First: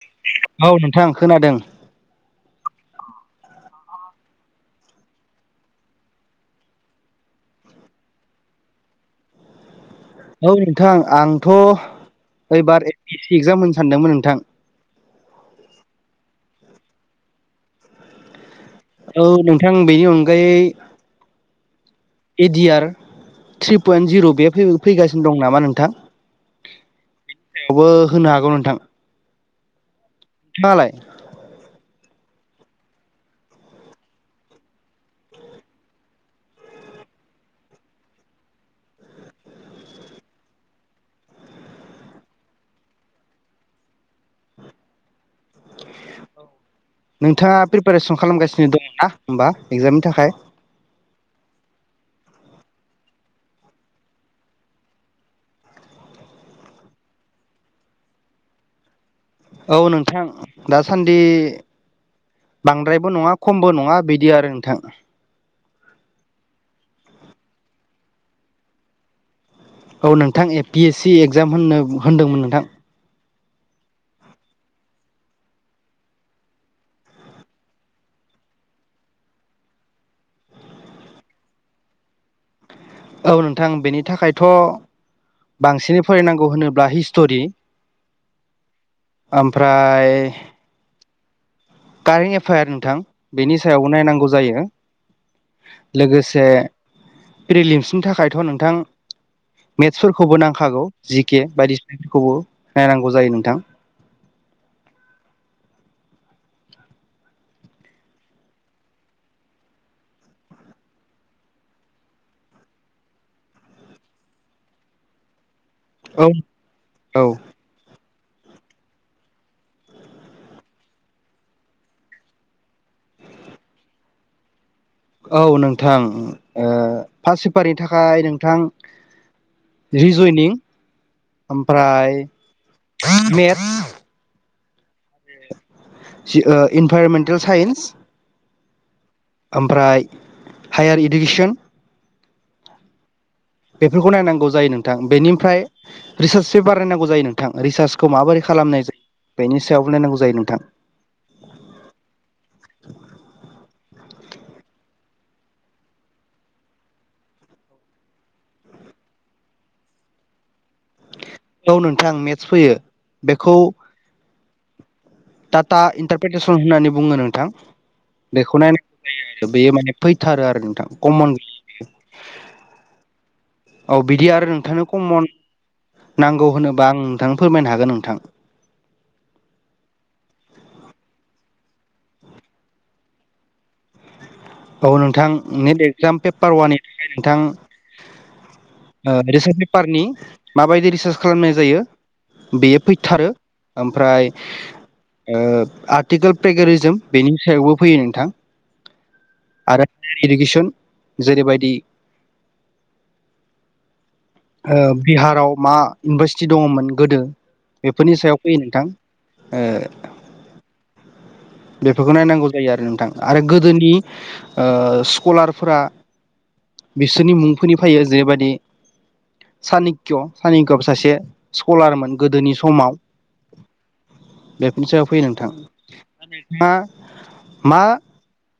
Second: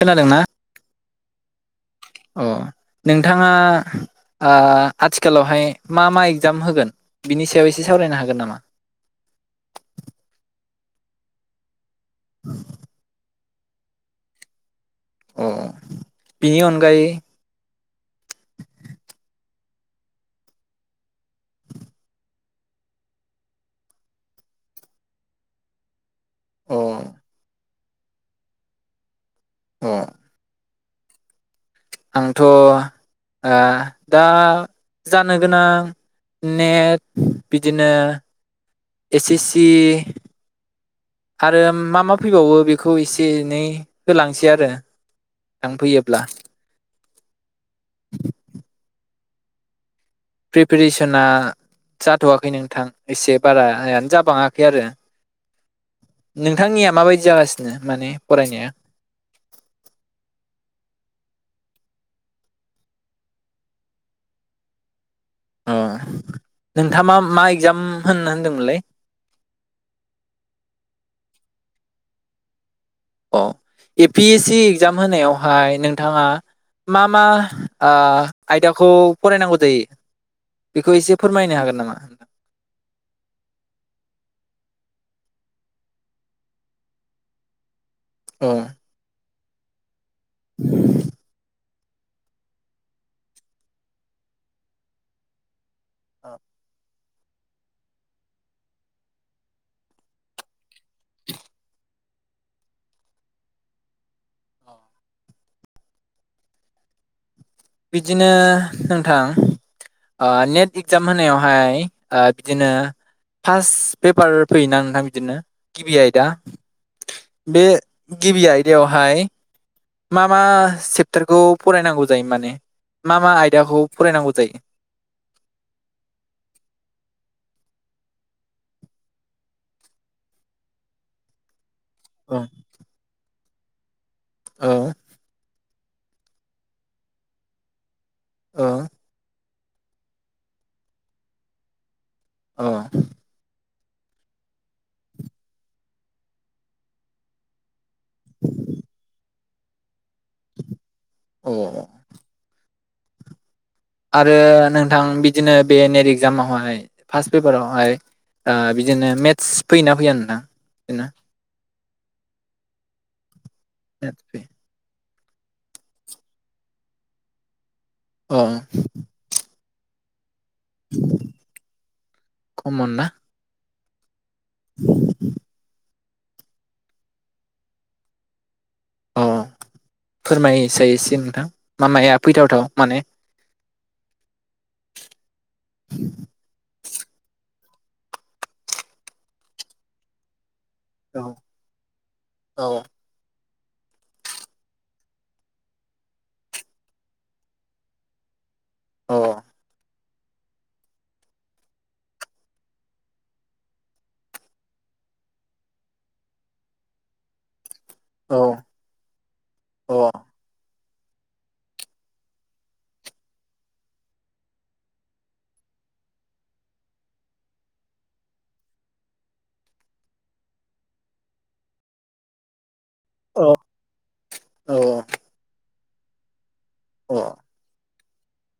खोनादोंना [unintelligible] औ नोंथां खोनादों अ नोंथाङा ओ आथिखालावहाय मा मा एगजाम होगोन बिनि सायाव एसे सावरायनो हागोन नामा औ नोंथां आंथ ओइबार A P S C exam होनो सानदोंमोन नोंथां अ बिनि अनगायै औ नोंथां बेनि अनगायै A D R three point जिर बे फै-फैगासिनो दं नामा नोंथां अ बो होनो हागौ नोंथां ह [unintelligible] लाय आंथ ओ दा जानो गोनां नेट बिदिनो एस एस सि आरो मा मा फैबावो बेखौ एसे एनै होलांसै आरो लांफैयोब्ला नोंथाङा प्रिपेरेसन खालामगासिनो दङ ना होमबा एगजामनि थाखाय प्रिपेरेसना सा होथवाखै नोंथां एसे बारायानो जाबाङाखै आरो नोंथांनिया माबायदि जागासिनो माने फरायनाया औ नोंथां दासान्दि बांद्रायबो नङा खमबो नङा बिदि आरो नोंथां अ नोंथाङा मा मा एगजाम होनो होनदोंमोनलै औ नोंथां A P A C exam होननो होनदोंमोन नोंथां अ A P A C exam होनायावहाय नोंथाङा मा मा आं आयदाखौ फरायनांगौ जायो बेखौ एसे फोरमायनो हागोन नामा? औ नोंथां बेनि थाखायथ बांसिनै फरायनांगौ होनोब्ला हिस्टरि अ आमफ्राय [inaudible] कारेन्ट एफायार नोंथां बेनि सायावबो नायनांगौ जायो लोगोसे फ्रिलिनसनि थाखायथ नोंथां मेथ्सफोरखौबो नांखागौ जिके बायदिसिनफोरखौबो नायनांगौ जायो नोंथां बिदिनो नोंथां आ नेट इगजाम होनायावहाय आ बिदिनो फार्स्ट पेपार फैयोना नोंथां बिदिनो गिबि औ आयदा औ बे गिबि आयदायावहाय मा मा सेपटारखौ फरायनांगौ जायो माने मा मा आयदाखौ फरायनांगौ जायो औ नोंथां ओ फास सेपारनि थाखाय नोंथां रिजयनिं फ्राय औ [unintelligible] मे औ जि ओ इनभाइरमेन्टेल साइन्स अ आमफ्राय हायार इडुकेसन औ बेफोरखौ नायनांगौ जायो नोंथां बेनिफ्राय रिसार्चसो बारायनांगौ जायो नोंथां रिसार्च खौ माबोरै खालामनाय जायो बेनि सायावबो नायनांगौ जायो नोंथां अ आरो नोंथां बिदिनो बे नेट एगजामावहाय फार्स्ट पेपारावहाय आ बिदिनो मेथ्स फैयो ना फैया नोंथां दिनो औ नोंथां मेथ्स फैयो बेखौ [unintelligible] टाटा इन्टारपेटेसन होननानै बुङो नोंथां फैयो अ बेखौ नायनांगौ जायो बेयो माने थारो आरो नोंथां कमन [inaudible] कमन ना औ बिदि आरो नोंथांनो कमन नांगौ होनोबा आं नोंथांनो फोरमायनो हागोन नोंथां अ फोरमाय साय एसे नोंथां मा माया फैथावथाव माने औ नोंथां नेट एक्जाम पेपार वाननि थाखाय नोंथां ओ रिसनपेफारनि माबायदि रिसार्च औ खालामनाय जायो बेयो औ फैथारो ओमफ्राय ओ आर्टिकेल प्रेगेरिजोम बेनि सायावबो फैयो नोंथां अ आरो [unintelligible] इडुकेसन जेरैबायदि ओ बिहाराव मा इउनिभारसिटि दङमोन गोदो? बेफोरनि सायाव औ अ फैयो नोंथां ओ बेफोरखौ नायनांगौ जायो आरो नोंथां आरो गोदोनि ओ स्कलारफोरा बिसोरनि मुंफोरनि फैयो जैबायदि सानिक्य सानिक्य सासे स्कलारमोन गोदोनि समाव अ औ बेफोरनि सायाव फैयो नोंथां [unintelligible] मा अ मा?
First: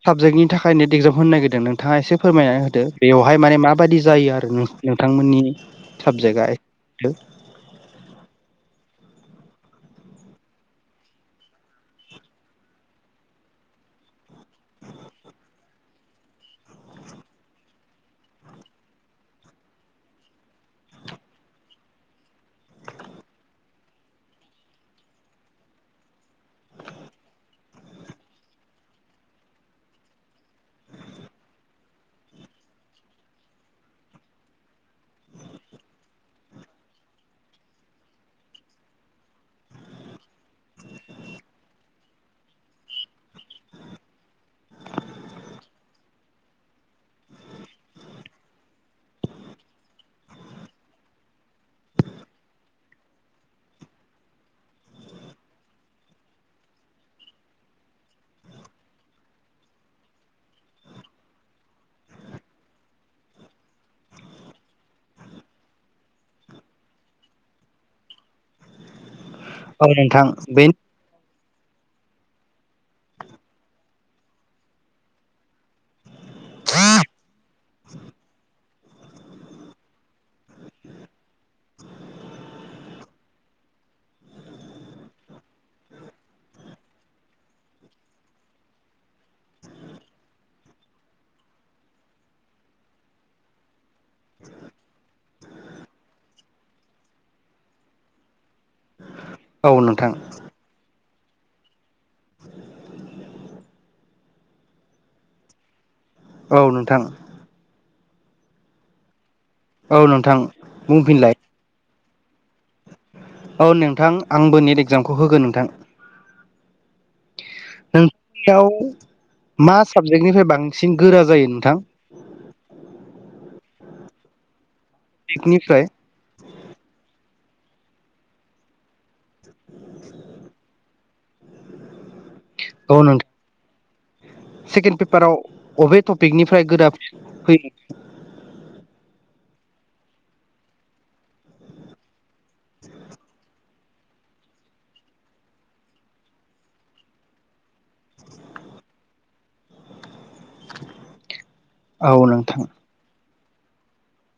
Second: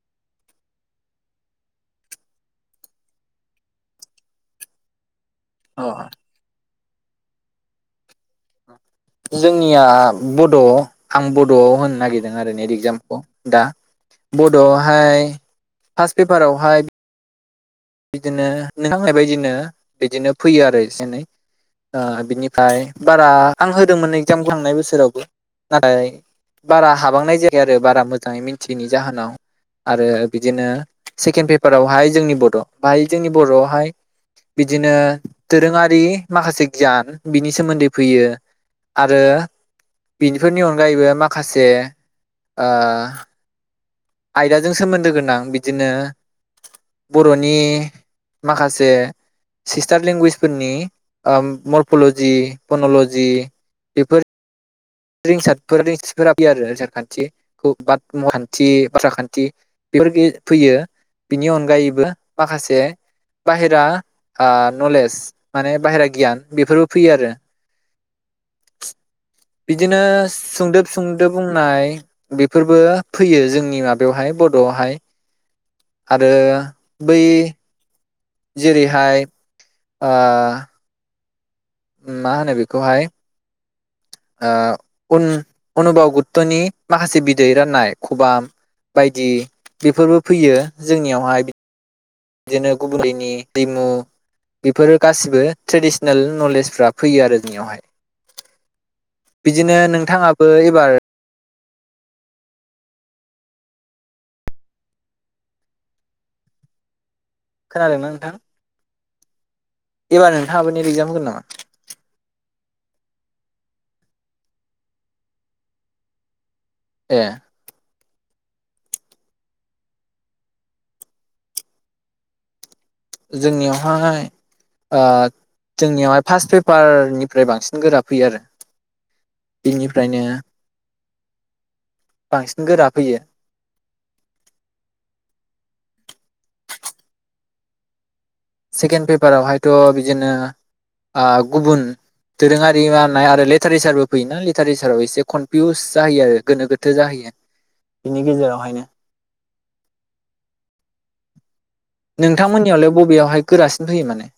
साबजेक्टनि थाखाय नेट एगजाम होनो नागिरदों नोंथाङा एसे फोरमायना होदो बेवहाय माने माबायदि जायो आरो नोंथांमोननि अ सबजेक्टआइ हेल जोंनिया बड आं बडआव होनो नागिरदों आरो नेट इगजामखौ दा बडआवहाय फार्स्ट पेपारावहाय बिदिनो नोंथां बुंनाय बायदिनो बिदिनो फैयो आरो एसे एनै ओ बिनिफ्राय बारा आं होदोंमोन एगजामखौ थांनाय बोसोरावबो नाथाय बारा हाबांनाय जायाखै आरो बारा मोजाङै मिन्थियैनि जाहोनाव आरो बिदिनो सेकेन्ड पेपारावहाय जोंनि बड बाहाय जोंनि बरआवहाय बिदिनो दोरोङारि माखासे गियान बिनि सोमोन्दै फैयो आरो बिनिफोरनि अनगायैबो माखासे ओ आयदाजों सोमोन्दो गोनां बिदिनो बरनि माखासे सिस्टार लेंगुवेजफोरनि ओम मरफलजि पनलजि बेफोर रिंसार [unintelligible] रिंसार खान्थि बाथखान्थि बाथ्रा खान्थि बेफोर फैयो बिनि अनगायैबो माखासे बाहेरा नलेज माने बाहेरा गियान बेफोरबो फैयो आरो औ बिदिनो नोंथां बे सुंदोब सुंदोब बुंनाय बेफोरबो फैयो जोंनि माबायावहाय बडआवहाय आरो बै जेरैहाय ओ मा होनो बेखौहाय ओ उन अनुभाव गुत्तनि माखासे बिदै राननाय खबाम बायदि बेफोरबो फैयो जोंनियावहाय बिदिनो गुबलैनि दैमु बेफोरो गासिबो ट्रेडिसनेल नलेजफ्रा फैयो आरो जोंनियावहाय औ बिदिनो नोंथां नोंथाङाबो एबार औ नोंथां खोनादोंना नोंथां? औ एबार नोंथां नोंथाङाबो नेट एगजाम होगोन बुंफिनलाय नामा औ नोंथां आंबो नेट एक्जामखौ होगोन नोंथां। ए नोंथांनियाव मा साबजेक्टनिफ्राय बांसिन गोरा जायो नोंथां जोंनियावहाय ओ पिकनिफ्राय जोंनियावहाय फार्स्ट पेपारनि ओमफ्राय बांसिन गोरा फैयो आरो बिनिफ्रायनो बांसिन गोरा औ फैयो नोंथां सेकेणड पेपाराव बबे टपिकनिफ्राय गोरा [unintelligible] फैयो। सेकेन्ड पेपारावहायथ बिदिनो ओ गुबुन दोरोंयारि राननाय आरो लिर टारेसारबो फैयोना लिटारेसाराव एसे कनफिउस जायो आरो गोनो गोथो जाहैयो बिनि गेजेरावहायनो [inaudible] नोंथां नोंथांमोननियावलाय बबेयावहाय गोरासिन फैयो माने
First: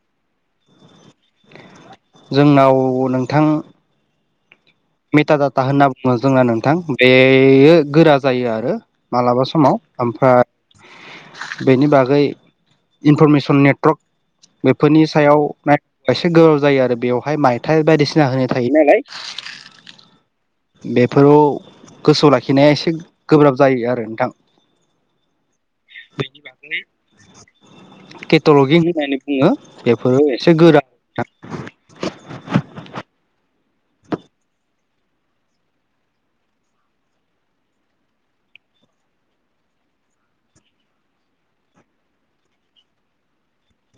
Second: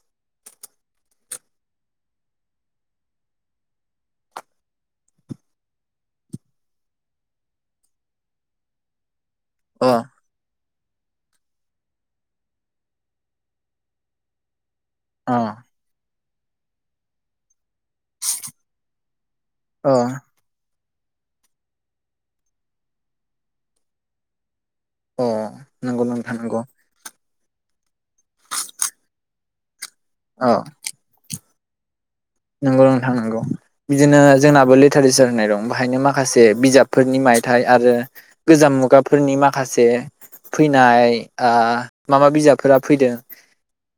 जोंनाव नोंथां मेटा दाता होनना बुङो जोङा नोंथां बेयो गोरा जायो आरो मालाबा समाव अ ओमफ्राय बेनि बागै इनफरमेसन नेट्रक बेफोरनि अ सायाव नाय एसे गोबाव जायो आरो बेवहाय माइ थाय बायदिसिना होनाय थायो नालाय [unintelligible] अ बेफोरौव गोसोआव लाखिनाया एसे गोब्राब जायो आरो नोंथां अ नोंगौ नोंथा नोंगौ केटलगि होननानै बुङो बेफोरो एसे गोरा नोंगौ नोंथां नांगौ बिदिनो जोंनाबो लिटारेसार होननाय दं बाहायनो माखासे बिजाबफोरनि मायथाइ आरो गोजाम मुगाफोरनि माखासे फैनाय ओ मा मा बिजाबफोरा फैदों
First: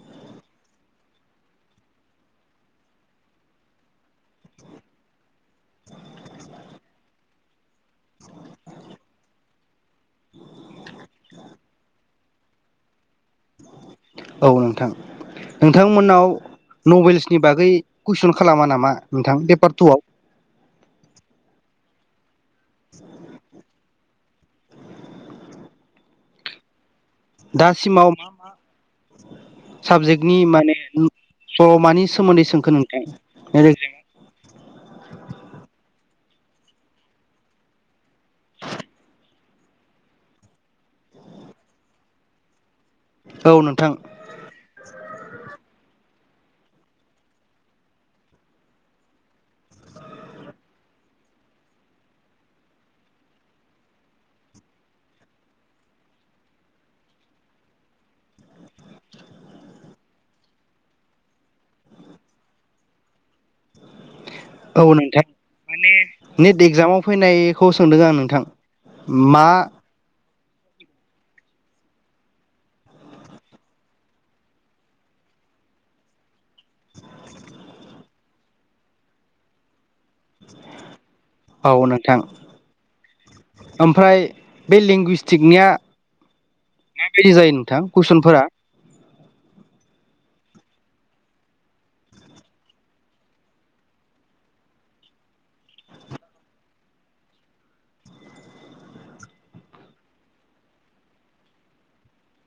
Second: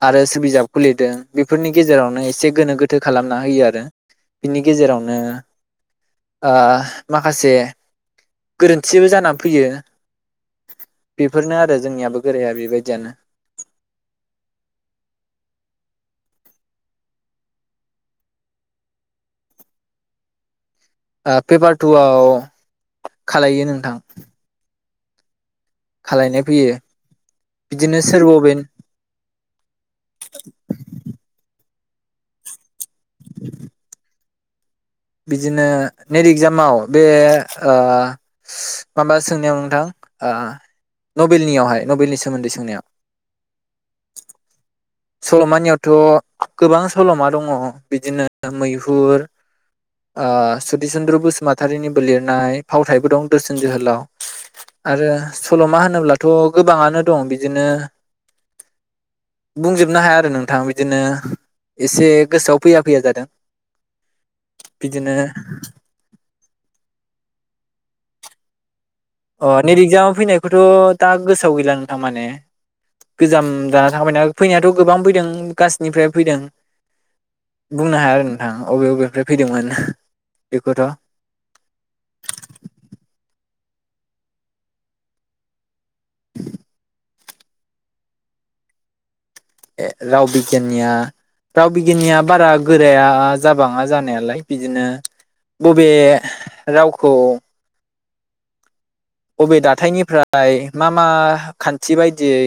आरो सोर बिजाबखौ लिरदों बेफोरनि गेजेरावनो एसे गोनो गोथो खालामना होयो आरो बिनि गेजेरावनो माखासे गोरोन्थिबो जानानै फैयो बेफोरनो आरो जोंनियाबो गोराया बेबायदियानो औ नोंथां नोंथांमोननाव नभेल्सनि बागै कुइसन खालामा नामा नोंथां पेपार टुआव ओ पेपार टु आव खालायो नोंथां खालायनाय फैयो बिदिनो दासिमाव सोर मा मा बबे साबजेक्टनि माने [unintelligible] अ मानि सोमोन्दै सोंखो नों [unintelligible] बिदिनो नेट इगजामाव बे ओ माबा सोंनायाव नोंथां ओ नबेलनियावहाय नबेलनि सोमोन्दै सोंनायाव औ नोंथां सल'मानियावथ' गोबां सलमा दङ बिदिनो मैहुर सति चुन्द्र बसुमतारिनिबो लिरनाय फावथायबो दं दोरसोन जोहोलाव आरो सलमा होनोब्लाथ गोबाङानो दं बिदिनो बुंजोबनो हाया आरो नोंथां बिदिनो एसे गोसोआव फैया फैया जादों औ बिदिनो नोंथां माने नेट एक्जामाव फैनाय खौ सोंदों आं नोंथां मा अ नेद एगजामाव फैनाय खौथ दा गोसोआव गैला नोंथां माने गोजाम जाना थांबायना फैनायाथ गोबां फैदों गासैनिफ्राय फैदों बुंनो हाया न थां अबे अबेनिफ्राय फैदोंमोन बेखौथ' औ नोंथां ओमफ्राय बे लेंगुइस्टिकनिया माबायदि जायो नोंथां कुइसनफोरा राव बिगियाननिया राव बिगियाननिया बारा गोराया जाबाङा जानायालाय बिदिनो बबे रावखौ अबे दाथायनिफ्राय मा मा खान्थि बायदियै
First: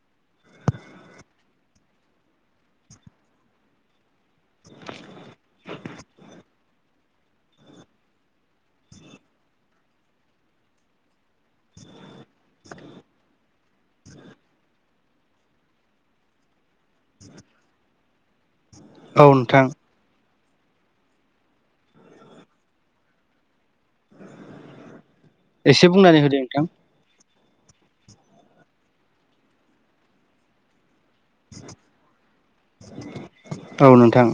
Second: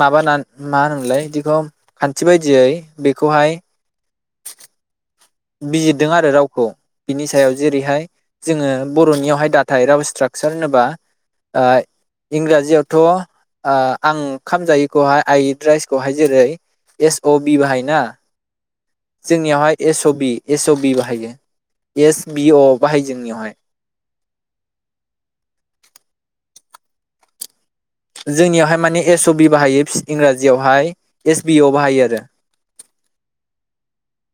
माबाना मा होनोमोनलाय बिदिखौ खान्थि बायदियै बेखौहाय बिजिरदों आरो रावखौ बिनि सायाव जेरैहाय जोङो बरनियावहाय दाथाइ राव स्ट्राकसार होनोबा ओ इंराजियावथ ओ आं ओंखाम खामजायैखौहाय आइ इट राइसखौहाय जेरै एस अ बि बाहायोना औ नोंथां जोंनियावहाय एस बि एस अ बि बाहायो एस बिअ बाहायो जोंनियावहाय एसे बुंनानै होदे नोंथां जोंनियावहाय माने एस अ बि बाहायो फि इंराजियावहाय एस बि अ बाहायो आरो औ नोंथां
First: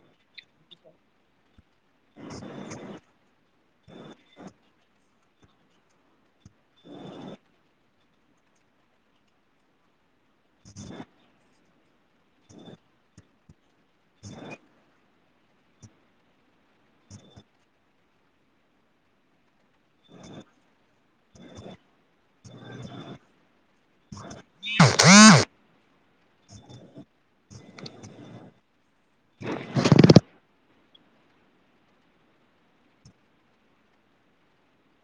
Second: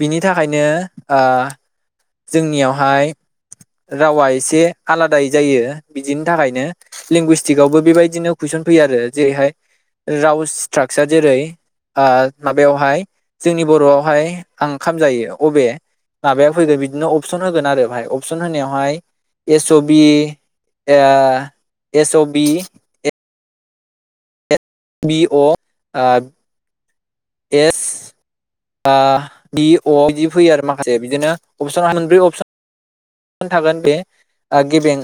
बिनि थाखायनो ओ जोंनियावहाय रावा एसे आलादायै जायो बिदिनि थाखायनो लिंगुइस्टिकआवबो बेबायदिनो कुइसन फैयो आरो जेरैहाय राव स्ट्राकसार जेरै ओ माबायावहाय जोंनि बरआवहाय आं ओंखाम जायो अबे माबायाव फैगोन बिदिनो अपसन होगोन आरो बाहाय अपसन होनायावहाय एस बि ओ एस अ बि [inaudible] बि अ आ एस ए बिदिनो अपसन [unintelligible] ब्रै अपसन थागोन बे गेबें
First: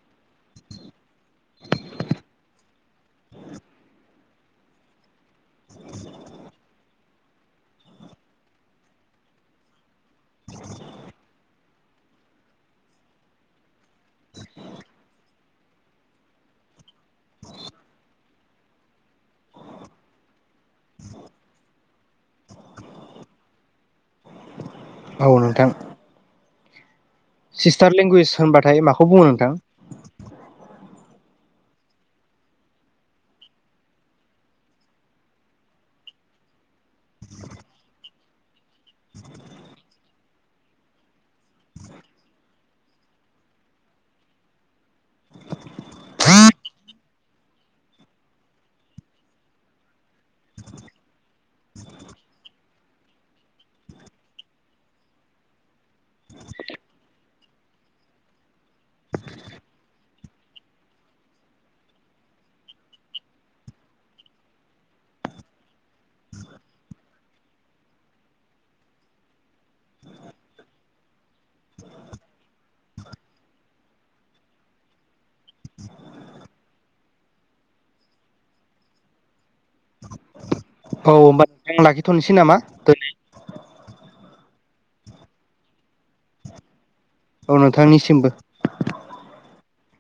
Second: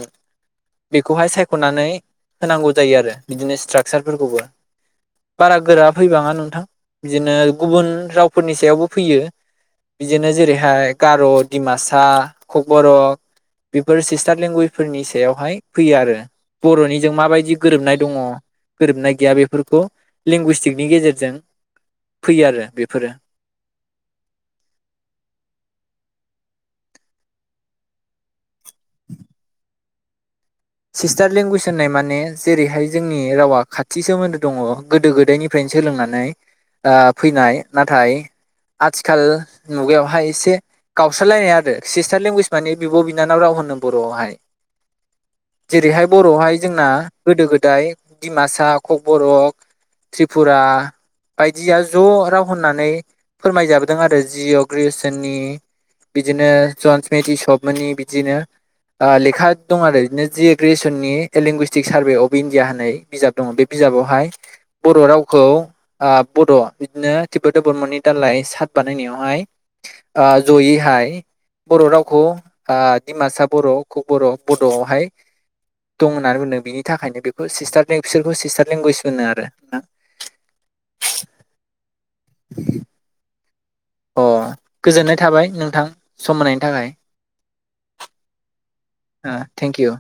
बेखौहाय सायखनानै होनांगौ जायो आरो बिदिनो स्ट्राकसारफोरखौबो बारा गोरा फैबाङा नोंथां बिदिनो गुबुन रावफोरनि सायावबो फैयो बिदिनो जेरैहाय गार दिमासा कक बर बेफोर सिस्टार लेंगुवेजफोरनि सायावहाय फैयो आरो बरनिजों माबायदि गोरोबनाय दङ गोरोबनाय गैया बेफोरखौ लेंगुइस्टिकनि गेजेरजों फैयो आरो बेफोरो औ नोंथां सिस्टार लेंगुवेज होनबाथाय माखौ बुङो नोंथां सिस्टार लेंगुवेज होननाय माने जेरैहाय जोंनि रावा खाथि सोमोन्दो दङ गोदो गोदायनिफ्रायनो सोलोंनानै ओ फैनाय नाथाय आथिखाल मुगायावहाय एसे गावस्रालायनाय आरो सिस्टार लेंगुवेज माने बिब बिनानाव राव होनो बरआवहाय जेरैहाय बरआवहाय जोंना गोदो गोदाय दिमासा ककबरक त्रिपुरा बायदिया ज राव होननानै फोरमायजाबोदों आरो जिअ ग्रेयारसननि बिदिनो जनस मेथिसबमोननि बिदिनो ओ लेखा दं आरो बिदिनो जि ए ग्रेयारसननि a linguistic survey of India होननाय बिजाब दङ बे बिजाबावहाय बर रावखौ ओ बड इदिनो तिब्बेत बर्मननि दालाइ चार्ट बानायनायावहाय ओ जयैहाय बर रावखौ ओ दिमासा बर ककबर बडआवहाय दं होननानै बुंदों बिनि थाखायनो बेखौ सिस्टार बिसोरखौ सिस्टार लेंगुवेज होनो आरो न औ [unintelligible] [unintelligible] नामा दिनै अ गोजोननाय थाबाय नोंथां सम होनायनि थाखाय औ नोंथांनिसिमबो ओ थेंक इउ